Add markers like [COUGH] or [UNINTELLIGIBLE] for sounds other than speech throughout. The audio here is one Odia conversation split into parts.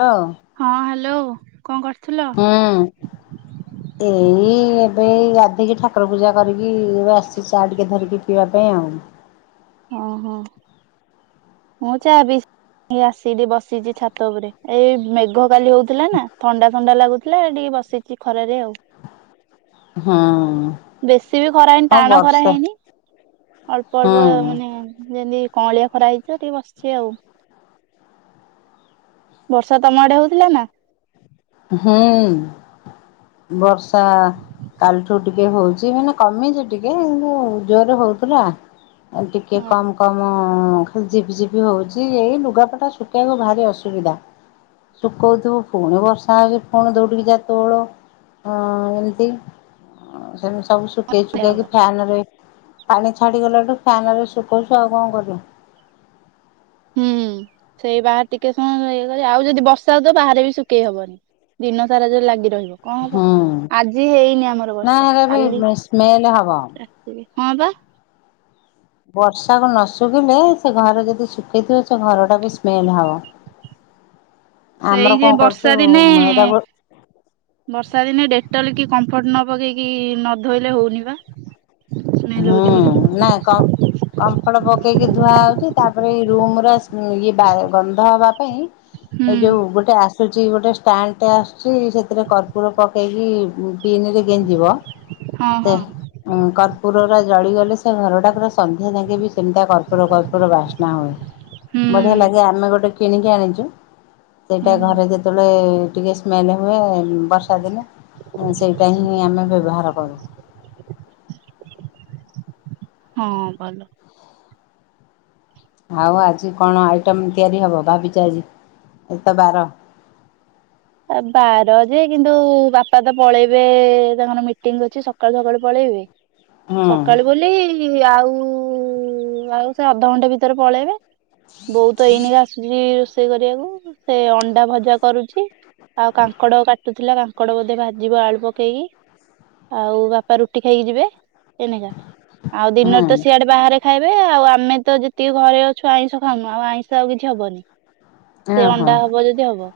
ହଁ। ହଁ ହ୍ୟାଲୋ କଣ କରଥିଲ? ହଁ। ଏଇ ଏବେ ଗାଧେଇକି ଠାକୁର ପୂଜା କରିକି ଏବେ ଆସିଛି ଚା ଟିକେ ଧରିକି ପିଇବା ପାଇଁ ଆଉ। ଓହୋ। ମୁଁ ଚାବି [UNINTELLIGIBLE] ଆସି ବସିଛି ଛାତ ଉପରେ ଏଇ ମେଘ କାଲି ହେଇଥିଲା ନା ଥଣ୍ଡା ଥଣ୍ଡା ଲାଗୁଥିଲା ଏଟି ବସିଛି ଖରାରେ ଆଉ। ହଁ। ବେଶୀ ବି ଖରା ହେଇନି ଟାଣ ଖରା ବର୍ଷା ହେଇନି। ଅଳ୍ପ ଅଳ୍ପ ହୁଁ ମାନେ ଯେମିତି କଅଁଳିଆ ଖରା ହେଇଛି। [UNINTELLIGIBLE] ଟିକେ ବସିଛି ଆଉ, ବର୍ଷା ତମ ଆଡେ ହଉଥିଲା ନା? ହୁଁ, ବର୍ଷା କାଲିଠୁ ଟିକେ ହଉଛି, ମାନେ କମିଛି ଟିକେ କିନ୍ତୁ ଜୋରରେ ହଉଥିଲା। ଏ ଟିକେ ହଁ କମ୍ କମ ଖାଲି ଜିପି ଜିପି ହଉଛି ଏଇ ଲୁଗାପଟା ଶୁଖେଇବାକୁ ଭାରି ଅସୁବିଧା। ଶୁଖଉଥିଵୁ ପୁଣି ବର୍ଷ ତା ପୁଣି ଦୌଡ଼ିକି ଯା ତୋଳ ଏମିତି, ସେମିତି ସବୁ ଶୁଖେଇ ହବ। ସୁୁକାକି ଫ୍ୟାନ ରେ ପାଣି ଛାଡିଗଲାଠୁ ଫ୍ୟାନ ରେ ଶୁଖଉଛୁ ଆଉ କଣ କରିବୁ। ହୁଁ, ସେଇ ବାରେ ଟିକେ ସମୟ ଇଏ କରି ଆଉ ଯଦି ବର୍ଷା ହଉଥିବ ବାହାରେ ବି ଶୁଖେଇ ହବନି। ଦିନ ସାରା ଯ ଲାଗି ରହିବ। କଣ ହବ, ହୁଁ ଆଜି ହେଇନି ଆମର ନା ବର୍ଷା ହେରା ବି କାଲି ସ୍ମେଲ ହବ। ଟିକେ ହଁ ବା ବର୍ଷାକୁ ନ ଶୁଖିଲେ ସେ ଘର ଯଦି ଶୁଖେଇଥିବ ସେ ଘର ଟା ବି ସ୍ମେଲ ହବ। [INAUDIBLE] ସେଇ ଆମର ଯେ କଣ କରୁଛୁ ବର୍ଷା ଦିନେ ଏଇଟା ଗୋ ବର୍ଷା ଦିନେ ଡେଟଲ କି କମ୍ଫର୍ଟ ନ ପକେଇକି ନ ଧୋଇଲେ ହଉନି ବା। ସ୍ମେଲ ହୁଁ ହଉଛି ବୋଲି। ନାଇଁ କଁ କମ୍ପର୍ଟ ପକେଇକି ଧୁଆହଉଛି ତାପରେ ଏ ରୁମ ର ଇଏ ଗନ୍ଧ ହବା ପାଇଁ ହୁଁ ଏଇ ଯୋଉ ଗୋଟେ ଆସୁଛି ଗୋଟେ ଷ୍ଟାଣ୍ଡ ଟେ ଆସୁଛି ସେଥିରେ କର୍ପୁର ପକେଇକି ପିନରେ ଗେଞ୍ଜିବ ହଁ ହଁ ପୁରା ଜଳିଗଲେ ସେ ଘରଟା ପୁରା ସନ୍ଧ୍ୟା ଯାକେ ବି ସେମିତିଆ କର୍ପୁର କର୍ପୁର ବାସ୍ନା ହୁଏ ହୁଁ ବଢିଆ ଲାଗେ ଆମେ ଗୋଟେ କିଣିକି ଆଣିଛୁ। ସେଇଟା ହୁଁ ଘରେ ଯେତେବେଳେ ଟିକେ ସ୍ମେଲ ହୁଏ ବର୍ଷା ଦିନେ ସେଇଟା ହିଁ ଆମେ ବ୍ୟବହାର କରୁ। ହଁ ଭଲ। ଆଉ ଆଜି କଣ ଆଇ ତିଆରି ହବ ଭାବିଚ ଆଜି ଏ ତ ବାର ଆ ବାର ଯେ କିନ୍ତୁ ବାପା ତ ପଳେଇବେ ତାଙ୍କର ମିଟିଙ୍ଗ ଅଛି ସକାଳୁ ସକାଳୁ ପଳେଇବେ। ହୁଁ ସକାଳୁ ବୋଲି ଆଉ ଆଉ ସେ ଅଧଘଣ୍ଟା ଭିତରେ ପଳେଇବେ। ବହୁତ ଏଇଣିକି ଆସୁଛି ରୋଷେଇ କରିବାକୁ ସେ ଅଣ୍ଡା ଭଜା କରୁଛି ଆଉ କାଙ୍କଡ କାଟୁଥିଲା କାଙ୍କଡ ବୋଧେ ଭାଜିବ ଆଳୁ ପକେଇକି ଆଉ ବାପା ରୁଟି ଖାଇକି ଯିବେ ଏନକା ଆଉ ହୁଁ ଦିନରେ ତ ସିଆଡେ ବାହାରେ ଖାଇବେ ଆଉ ଆମେ ତ ଯେତିକି ଘରେ ଅଛୁ ଆଇଁଷ ଖାଉନୁ ଆଉ ଆଇଁଷ ଆଉ କିଛି ହବନି। ସେ ହଁ ହଁ ଅଣ୍ଡା ହବ ଯଦି ହବ।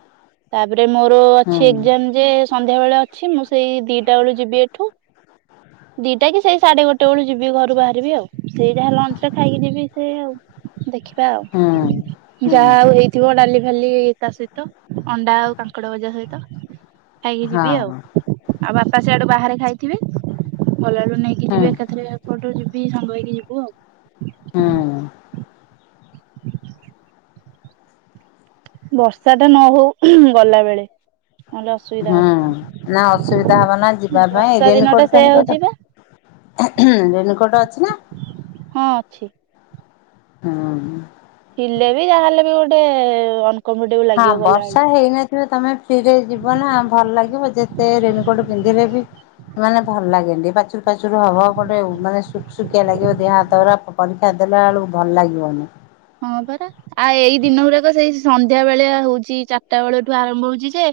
ତାପରେ ମୋର ଅଛି ହୁଁ ଏଗ୍ଜାମ ଯେ ସନ୍ଧ୍ୟା ବେଳେ ଅଛି ମୁଁ ସେଇ ଦିଟା ବେଳୁ ଯିବି ଏଠୁ। ହଁ [INAUDIBLE] ଦିଟା କି ସେଇ ସାଢେ ଗୋଟେ ବେଳୁ ଯିବି ଘରୁ ବାହାରିବି ଆଉ ସେଇ ଯାହା ଲଞ୍ଚ ରେ ଖାଇକି ଯିବି ସେଇ ଆଉ। ଦେଖିବା ହୁଁ ଆଉ ହୁଁ। ଯାହା ଆଉ ହେଇ ଥିବ ଡାଲି ଫାଲି ତା ସହିତ ଅଣ୍ଡା ଆଉ କାଙ୍କଡ ଭଜା ସହିତ। ଖାଇକି ଯିବି ଆଉ ହଁ ଆଉ ବାପା ସେଆଡୁ ବାହାରେ ଖାଇଥିବେ ଗଲାବେେଳୁ ନେଇକି ହୁଁ ଯିବେ ଏକାଥରେ ଏପଟୁ ଯିବି ସାଙ୍ଗ ହେଇକି ଯିବୁ ଆଉ। ହୁଁ। ବର୍ଷା ଟା ନ ହଉ ଗଲା ବେଳେ। ନହେଲେ ଅସୁବିଧା ହୁଁ ହବ। ନା ଅସୁବିଧା ହବ ନା ଯିବା ପାଇଁ ବର୍ଷା ଦିନ ଟା ରେନକୋଟ ସେୟା ହଉଛି ଫେନୋକୁଟ ବା ରେନିକୋଟ ଅଛି ନା? ହଁ ଅଛି। ହଁ। ଥିଲେ ବି ଯାହାହେଲେ ବି ଗୋଟେ ଅନକମ୍ଫର୍ଟେବୁଲ ହଁ ଲାଗିବ ଗଲାବେଳେ। ବର୍ଷା ହେଇନ ତମେ ଫ୍ରିରେ ଯିବ ନା ଭଲ ଲାଗିବ ଯେତେ ରେନିକୋଟ ପିନ୍ଧିଲେ ବି ମାନେ ଭଲ ଲାଗେନି ପାଚୁର ପାଚୁର ହବ ଗୋଟେ ମାନେ ସୁଖସୁଖିଆ ଲାଗିବ ଦିହ ହାତ ଗୁରା। ପରୀକ୍ଷା ଦେଲାବେେଳକୁ ଭଲ ଲାଗିବନି। ହଁ ପରା ଆଉ ଏଇ ଦିନ ଗୁଡାକ ସେଇ ସନ୍ଧ୍ୟା ବେଆ ହଉଛି ଚାରିଟା ବେଳଠୁ ଆରମ୍ଭ ହଉଚି ଯେ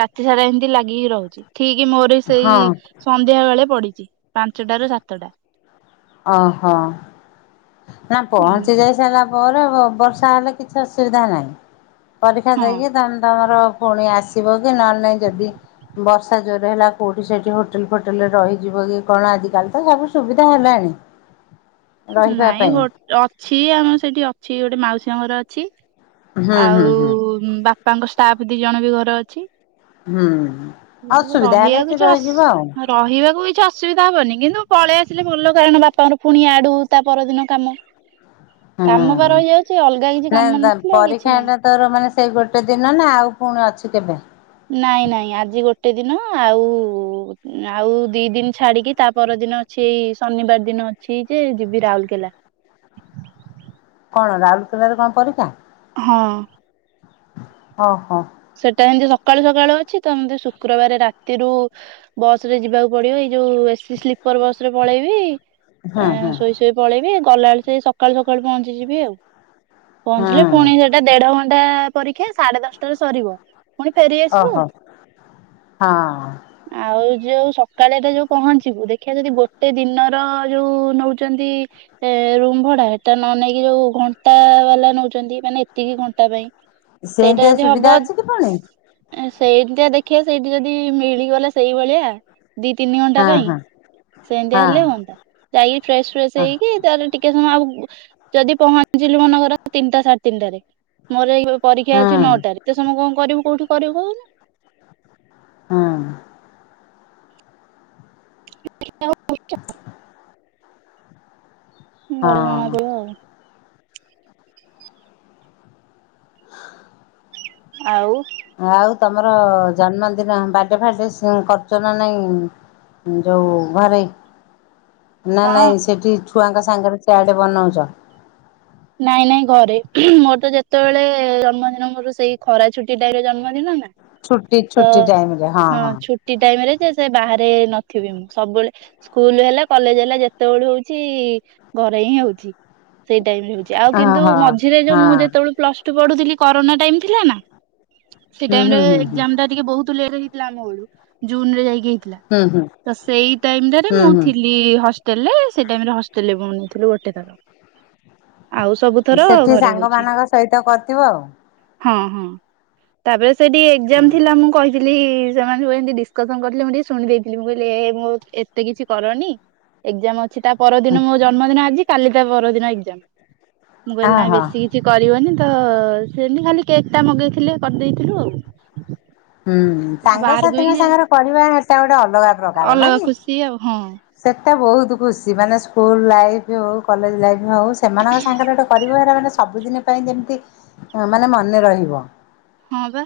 ରାତି ସାରା ଏମିତି ଲାଗିକି ରହୁଛି। ଠିକ ମୋର ସେଇ ହଁ ସନ୍ଧ୍ୟା ବେଳେ ପଡିଛି ପାଞ୍ଚଟ ରୁ ସାତଟା। ଓହୋ। ନା ଉଁ ପହଞ୍ଚି ଯାଇ ସାଇଲା ପରେ ବର୍ଷା ହେଲେ କିଛି ଅସୁବିଧା ନାହିଁ। ପରୀକ୍ଷା ହଁ ଦେଇକି ତମେ ତମର ପୁଣି ଆସିବ କି ନହେଲେ ନାଇଁ ଯଦି ବର୍ଷା ଜୋରରେ ହେଲା କୋଉଠି ସେଇଠି ହୋଟେଲ ଫୋଟେଲରେ ରହିଯିବ କି କଣ ଆଜିକାଲି ତ ସବୁ ସୁବିଧା ହେଲାଣି। [INAUDIBLE] ନାଇଁ ପାଇଁ। ହୋ ଅଛି ଆମର ସେଠି ଅଛି ଗୋଟେ ମାଉସୀଙ୍କ ଘର ଅଛି। ହୁଁ ହୁଁ ଆଉ ହୁଁ ବାପାଙ୍କ ଷ୍ଟାଫ ଦି ଜଣ ବି ଘର ଅଛି। ହୁଁ ଉଁ ଅସୁବିଧା ହେଲେ ରହିବାକୁ ଏଠି କିଛି ଅସ ରହିଯିବ ଆଉ। ରହିବାକୁ କିଛି ଅସୁବିଧା ହବନି କିନ୍ତୁ ପଳେଇ ଆସିଲେ ଭଲ କାରଣ ବାପାଙ୍କର ପୁଣି ଆଡୁ ତା ପରଦିନ କାମ। ହୁଁ କାମ ବା ରହିଯାଉଛି ଅଲଗା କିଛି କାମ [UNINTELLIGIBLE] ନଥିଲେ କିଛି ପରୀକ୍ଷା ନାହିଁ। ଟା ତୋର ମାନେ ସେଇ ଗୋଟେ ଦିନ ନା ଆଉ ପୁଣି ଅଛି କେବେ? ନାଇଁ ନାଇଁ ଆଜି ଗୋଟେ ଦିନ ଆଉ ଆଉ ଦି ଦିନ ଛାଡିକି ତା ପରଦିନ। ସେଇ ଶନିବାର ଦିନ ଅଛି ଯେ ଯିବି ରାଉରକେଲା। କଣ ରାଉଲକେଲାରେ କଣ ପରୀକ୍ଷା? ହଁ। ଅ ହୋ। ସେଟା ଏମିତି ସକାଳୁ ସକାଳୁ ଅଛି ତମତି ଶୁକ୍ରବାର ରାତିରୁ ବସ ରେ ଯିବାକୁ ପଡିବ ଏଇ ଯୋଉ ଏ ସିି ସ୍ଲିପର ବସ ରେ ପଳେଇବି। ହୁଁ ହୁଁ ଶୋଇ ଶୋଇ ପଳେଇବି ଗଲାବେଳେ ସେଇ ସକାଳୁ ସକାଳୁ ପହଞ୍ଚିଯିବି ଆଉ। ହୁଁ। ପହଞ୍ଚିଲେ ପୁଣି ସେଟା ଦେଢ ଘଣ୍ଟା ପରୀକ୍ଷା ସାଢେ ଦଶଟାରେ ସରିବ। ପୁଣି ଫେରି ଆସିବୁ ଆଉ। ଓହୋ ହଁ ଆଉ ଯୋଉ ସକାଳେ ତ ଯୋଉ ପହଞ୍ଚିବୁ ଦେଖିବା ଯଦି ଗୋଟେ ଦିନର ଯୋଉ ନଉଚନ୍ତି ଏ ରୁମ ଭଡା ହେଟା ନ ନେଇେଇକି ଯୋଉ ଘଣ୍ଟା ବାଲା ନଉଚନ୍ତି ମାନେ ଏତିକି ଘଣ୍ଟା ପାଇଁ। ସେଇଟା ସେନ୍ଦିଆ ଯଦି ହବ ସେଇଠା ଦେଖିଆ ସେଇଠି ଯଦି ମିଳିଗଲା ସେଇଭଳିଆ ଦି ତିନି ଘଣ୍ଟା ହଁ ପାଇଁ ହଁ। ସେମିତିଆ ହଁ ହେଲେ ହୁଅନ୍ତା ଯାଇକି ଫ୍ରେସ ଫ୍ରେଶ ହଁ ହେଇକି ତାଲେ ଟିକେ ସମୟ ଆ ଯଦି ପହଞ୍ଚିଲୁ ମନେକର ତିନିଟା ସାଢେ ତିନିଟାରେ ମୋର ଏଇ ପରୀକ୍ଷା ହୁଁ ଅଛି ନଅଟାରେ ଏତେ ସମୟ କଣ କରିବୁ କୋଉଠି କରିବୁ କହୁନୁ। ହଁ। [INAUDIBLE] ଗଲେ ଜଣା ହଁ। ପଡିବ ଆଉ। ଆଉ। ଆଉ ତମର ଜନ୍ମଦିନ ବାର୍ଡେ ଫାର୍ଡେ କରୁଚ ସ ନା ନାଇଁ? ଯଉ ଘରେ ନା ହଁ ନାଇଁ ସେଠି ଛୁଆଙ୍କ ସାଙ୍ଗରେ ସିଆଡେ ବନଉଚ। ନାଇଁ ନାଇଁ ଘରେ ହୁଁ ମୋର ତ ଯେତେବେଳେ ଜନ୍ମଦିନ ମୋର ସେଇ ଖରା ଛୁଟି ଟା ଜନ୍ମଦିନ ନା। ଛୁଟି ତ ଛୁଟି ଟାଇମରେ ହଁ, ହଁ। ଛୁଟି ଟାଇମ ରେ ଯେ ସେ ବାହାରେ ନଥିବି ମୁଁ ସବୁବେଳେ ସ୍କୁଲ ହେଲା, କଲେଜ ହେଲା, ଯେତେବେଳୁ ହଉଛି ଘରେ ହିଁ ହଉଛି। [UNINTELLIGIBLE] ଟାଇମରେ ଆଉ କିନ୍ତୁ ହଁ ହଁ। ମଝିରେ ଯୋଉ ମୁଁ ହଁ ଯେତେବେଳେ ପ୍ଲସ ଟୁ ପଢୁଥିଲି। କରୋନା ଟାଇମ ଥିଲା ନା ସେ ଟାଇମ ରେ ହୁଁ ହୁଁ ହୁଁ ଏକଜାମ ଟା ଟିକେ ବହୁତ ଲେଟ ହେଇଥିଲା। ଆମ ବଳୁ ଜୁନ ରେ ଯାଇକି ହେଇଥିଲା। ହୁଁ ହୁଁ ହୁଁ ତ ସେଇ ଟାଇମ ଟାରେ ହୁଁ ମୁଁ ହୁଁ ଥିଲି। ହା ହେଲ ସେ ଟାଇମରେ ହଷ୍ଟେଲରେ ନେଇଥିଲୁ ଗଟେ ଥର ଆଉ ସବୁ ଥର ସେଠି ଘରେ ସାଙ୍ଗ ହଉଛି। ମାନଙ୍କ ସହିତ କରିଥିବ ଆଉ। ହଁ ହଁ ତାପରେ ସେଠିକେ ଏକଜାମ ହୁଁ ଥିଲା ମୁ କହିଥିଲି। ସେମାନେ ସବୁ ଏମିତି ଡିସକସନ କରିଥିଲେ। ମୁଁ ଟିକେ ଶୁଣି ଦେଇେଇଥିଲି ମୁଁ କହିଲି ଏ ମୁଁ ଏତେ କିଛି କରନି ଏକଜାମ ଅଛି ତା ପରଦିନ ମୋ ଜନ୍ମଦିନ ଆଜି କାଲି ତା ପରଦିନ ଏକଜାମ। ମୁଁ କହିଲି ଓହୋ ନାହି ହୁଁ ବେଶୀ କିଛି କରିବନି ତ ସି ନି ଖାଲି କେକ୍ ଟା ମଗେଇଥିଲେ କରି ଦେଇଥିଲୁ ଆଉ ହୁଁ ଆଉ ବାହାରକୁ ହେଇକି ସାଙ୍ଗସାଥିୀଙ୍କ ଯା ସାଙ୍ଗରେ କରିବା ହେଟା ଗୋଟେ ଅଲଗା ପ୍ରକାର ନା ଅଲଗା କି? ଖୁସି ଆଉ ହଁ ସେଟା ବହୁତ ଖୁସି ମାନେ ସ୍କୁଲ ଲାଇଫ ହଉ କଲେଜ ଲାଇଫ ହଉ ସେମାନଙ୍କ ସାଙ୍ଗରେ ଗୋଟେ ପରିବାର ମାନେ ସବୁଦିନ ପାଇଁ ଯେମିତି ଅ ମାନେ ମନେ ରହିବ। ହଁ ବା।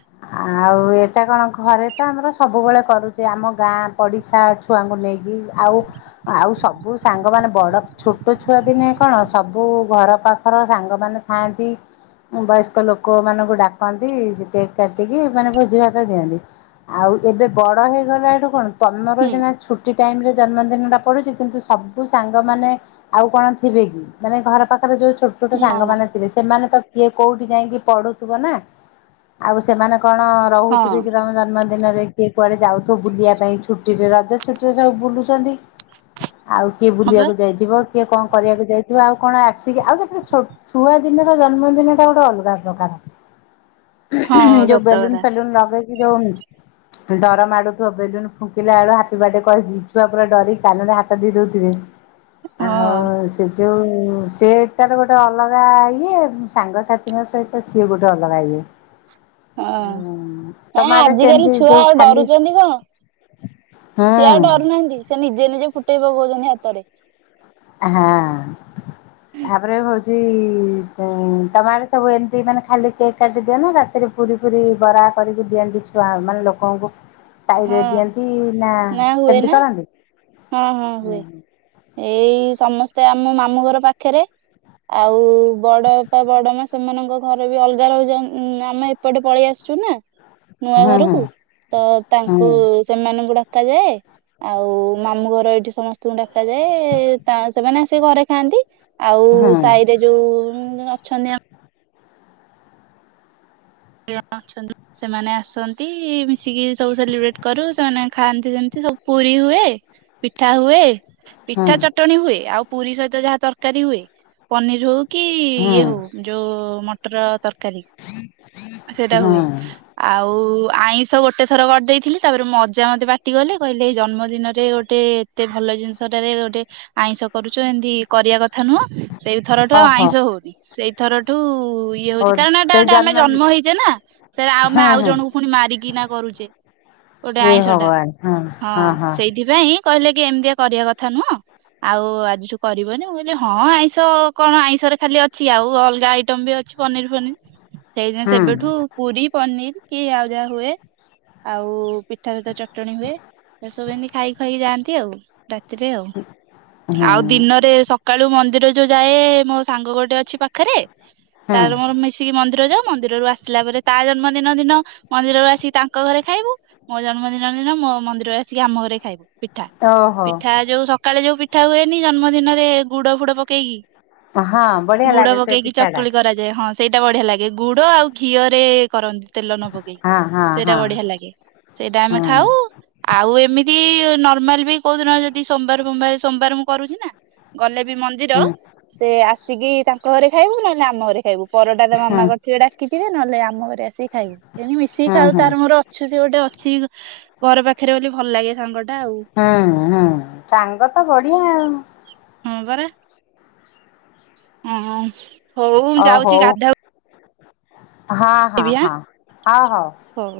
ଆଉ ଏଇଟା କଣ ଘରେ ତ ଆମର ସବୁବେଳେ କରୁଚି, ଆମ ଗାଁ ପଡିଶା ଛୁଆଙ୍କୁ ନେଇକି ଆଉ ଆଉ ସବୁ ସାଙ୍ଗମାନେ ବଡ ଛୋଟ ଛୁଆ ଦିନେ କଣ ସବୁ ଘର ପାଖର ସାଙ୍ଗମାନେ ଖାଆନ୍ତି। ବୟସ୍କ ଲୋକମାନଙ୍କୁ ଡାକନ୍ତି କେକ୍ କାଟିକି ମାନେ ଭୋଜି ଭାତ ଦିଅନ୍ତି। ଆଉ ଯେବେ ବଡ ହେଇଗଲାଠୁ କଣ ତମର ହୁଁ ସିନା ଛୁଟି ଟାଇମ ରେ ଜନ୍ମଦିନଟା ପଡ଼ୁଚି କିନ୍ତୁ ସବୁ ସାଙ୍ଗମାନେ ଆଉ କଣ ଥିବେ କି, ମାନେ ଘର ପାଖରେ ଯୋଉ ଛୋଟ ଛୋଟ ନା ନା ସାଙ୍ଗମାନେ ଥିବେ ସେମାନେ ତ କିଏ କୋଉଠି ଯାଇଁକି ପଢୁଥିବ ନା, ଆଉ ସେମାନେ କଣ ହଁ ରହୁଥିବେ କି ତମ ଜନ୍ମଦିନରେ କିଏ କୁଆଡେ ଯାଉଥୁବ ବୁଲିଆ ପାଇଁ ଛୁଟିରେ ରଜ ଛୁଟିରେ ସବୁ ବୁଲୁ ଚନ୍ତି, ଆଉ କିଏ ହଁ ବା ବୁଲିବାକୁ ଯାଇଥିବ କଏ କଁ କରିଆକୁ ଯାଇଥିବ ଆଉ କଣ ଆସିକି ଆଉ ସେପଟେ ଛୋ ଛୁଆ ଦିନର ଜନ୍ମଦିନ ଟା ଗୋଟେ ଅଲ୍ଗା ପ୍ରକାର ହଁ ଯୋଉ ସତ ବେଲୁନ କଥା ଫେଲୁନ ଲଗେ ଯୋଉ ଡରମାଡ଼ୁଥିବ ବେଲୁନ ଫୁଙ୍କିଲା ବେଳୁ ହାପି ବାର୍ଡେ କହିକି। ଛୁଆ ପୁରା ଡରି କାନରେ ହାତ ଦେଇ ଦୋଉଥିବେ ହଁ। ଆଉ ସେ ଯୋଉ-ଉ ସେଟାର ଗୋଟେ ଅଲଗା-ଆ ଇଏ, ସାଙ୍ଗସାଥିଙ୍କ ସହିତ ସିଏ ଗୋଟେ ଅଲଗା ଇଏ ହଁ ତମ ହଁ ଆଡେ ଆଜିକାଲି ସେମିତି ଛୁଆ ଯୋଉ ଆଉ ଖାଲି ଡରୁଚନ୍ତି କଁ? ସିଏ ଆଉ ଡରୁ ହୁଁ ନାହାନ୍ତି ସେ ନିଜେ ନିଜେ ଫୁଟେଇ ପକୋଉଛନ୍ତି ହାତରେ। ହା। ତାପରେ ହୋଉଚି-ଇ ଉଁ ତମ ଆଡେ ସବୁ ଏମତି ମାନେ ଖାଲି କେକ୍ କାଟି ଦିଅ ନା ରାତିରେ ପୁରୀ ଫୁରୀ ବରା କରିକି ଦିଅନ୍ତି ଛୁଆ ମାନେ ଲୋକଙ୍କୁ ଶାଇରେ ହଁ ଦିଅନ୍ତି ନା ହୁଏ ସେମିତି ନା କରନ୍ତି, ହଁ ହଁ ହୁଏ। ହୁଁ। ଏଇ ସମସ୍ତେ ଆମ ମାମୁଁ ଘର ପାଖରେ ଆଉ ବଡ ବାପା ବଡ ମା ସେମାନଙ୍କ ଘର ବି ଅଲଗା ରହୁଚନ୍ ଉଁ ଆମେ ଏପଟେ ପଳେଇ ଆସିଚୁ ନା ନୂଆ ହୁଁ ହୁଁ ଘରୁକୁ ତ ତାଙ୍କୁ ବି ସେମାନଙ୍କୁ ଡକାଯାଏ। ଆଉ ମାମୁଁ ଘର ଏଇଠି ସମସ୍ତଙ୍କୁ ଡାକାଯାଏ-ଏ ତା ସେମାନେ ଆସିକି ଘରେ ଖାଆନ୍ତି। ଆଉ ହୁଁ ସାଇରେ ଯୋଉ ଉଁ ଅଛନ୍ତି ଆମ୍ ଆ ଅଛନ୍ତି। ସେମାନେ ଆସନ୍ତି-ଇ ମିଶିକି ସବୁ ସେଲିବ୍ରେଟ କରୁ ସେମାନେ ଖାଆନ୍ତି ସେନ୍ତି ସବୁ ପୁରୀ ହୁଏ। ପିଠା ହୁଏ। ହୁଁ ପିଠା ଚଟଣି ହୁଏ, ଆଉ ପୁରୀ ସହିତ ଯାହା ତର୍କାରୀ ହୁଏ, ପନିର ହଉ କି-ଇ ହୁଁ ଇଏ ହଉ ଯୋଉ-ଉ ମଟର ତର୍କାରୀ। ହ [UNINTELLIGIBLE] ସେଇଟା ହୁଏ। ଆଉ-ଉ ଆଇଁଷ ଗୋଟେ ଥର କରିଦେଇଥିଲି ତାପରେ ମୋ ଅଜା ମତେ ପାଟି ଗଲେ କହିଲେ ଜନ୍ମଦିନରେ ଗୋଟେ ଏତେ ଭଲ ଜିନିଷଟାରେ ଗୋଟେ ଆଇଁଷ କରୁଛ ଏମିତି କରିବା କଥା ନୁହଁ। ସେଇ ଥରଠୁ ଆଉ ଓହୋ ଆଇଁଷ ହୋଉନି, ସେଇ ଥରଠୁ-ଉ ଇଏ ଓ ହୋଉଚି କାରଣ ଏଟା ସେ ଗୋଟେ ଆମେ ଜନ୍ମ ହେଇଚେ ନା ସେରା ଆମେ ହୁଁ ଆଉ ହୁଁ ଜଣଙ୍କୁ ପୁଣି ମାରିକି ନା କରୁଚେ। ଗୋଟେ ହେ ଆଇଁଷଟା, ଭଗବାନ ହଁ ସେଇଥିପାଇଁ କହିଲେ କି ଏମିତିଆ କରିବା କଥା ନୁହଁ। ଆଉ ଆଜିଠୁ କରିବନି, ମୁଁ କଇଲି ହଁ ଆଇଁଷ କଣ ଆଇଁଷରେ ଖାଲି ଅଛି ଆଉ ଅଲଗା ଆଇଟମ ବି ଅ ଛି ପନିର ଫନି ସେଇଦିନ ହଁ। ସେବେଠୁ ପୁରୀ, ପନିର କି ଆଉ ଯାହା ହୁଏ, ଆଉ ପିଠା ସହିତ ଚଟଣୀ ହୁଏ। ସେସବୁ ଏମିତି ଖାଇ ଖାଇକି ଯାଆନ୍ତି ଆଉ। ରାତିରେ ଆଉ। ହୁଁ ଆଉ ହୁଁ ଦିନରେ ସଖା ସଖାଳୁ ମନ୍ଦିର ଯୋଉ ଯାଏ ମୋ ସାଙ୍ଗ ଗୋଟେ ଅଛି ପାଖରେ, ହୁଁ ତାର ମୋର ମିଶିକି ମନ୍ଦିର ଯାଉ। ମନ୍ଦିରରୁ ଆସିଲା ପରେ ତା ଜନ୍ମଦିନ ଦିନ ମନ୍ଦିରରୁ ଆସିକି ତାଙ୍କ ଘରେ ଖାଇବୁ। ମୋ ଜନ୍ମଦିନ ଦିନ ମୋ ମନ୍ଦିରରେ ସିଏ ଆମ ଘରେ ଖାଏ। ପିଠା। ଓହୋ ପିଠା ଯୋଉ ସକାଳେ ଯୋଉ ପିଠା ହୁଏନି, ଜନ୍ମଦିନରେ ଗୁଡ ଫୁଡ ପକେଇକି। ହଁ ବଢିଆ ଗୁଡ ଲାଗେ ସେ ପକେଇକି ପିଠାଟା। ଚକୁଳି କରାଯା ଯେ ହଁ ସେଇଟା ବଢିଆ ଲାଗେ, ଗୁଡ ଆଉ ଘିଅରେ କରନ୍ତି। ତେଲ ନ ପକେଇକି ହଁ ହଁ ସେଇଟା ହଁ ବଢିଆ ଲାଗେ। ସେଇଟା ଆମେ ହୁଁ ଖାଉ। ଆଉ ଏମିତି ନର୍ମାଲ ବି କୋଉ ଦିନ ଯଦି ସୋମବାର ଫୋମବାର, ସୋମବାର ମୁଁ କରୁଛି ନା। ଗଲେ ବି ମନ୍ଦିର, ହୁଁ। ସେ ଆସିକି ତାଙ୍କ ଘରେ ଖାଇବୁ ନହେଲେ ଆମ ଘରେ ଖାଇବୁ। ପରଟା ତ ହଁ ମାମା କ ଡାକିଥିବେ ନହେଲେ ଆମ ଘରେ ଆସିକି ଖାଇବୁ ଏଣୁ ମିଶିକି ହଁ ଖାଉ ହଁ ତାର ମୋର ଅଛୁ, ସେ ଗୋଟେ ଅଛି। ଘର ପାଖରେ ବୋଲି ଭଲ ଲାଗେ ସାଙ୍ଗ ଟା ଆଉ। ହଁ ହଁ, ସାଙ୍ଗ ତ ବଢିଆ। ହଁ ପରା। ହଁ ହଁ ହଉ ଯାଉଛି, ଗାଧ ହଁ ହଁ ଆଁ ହଁ, ହଉ ହଉ। ହଉ।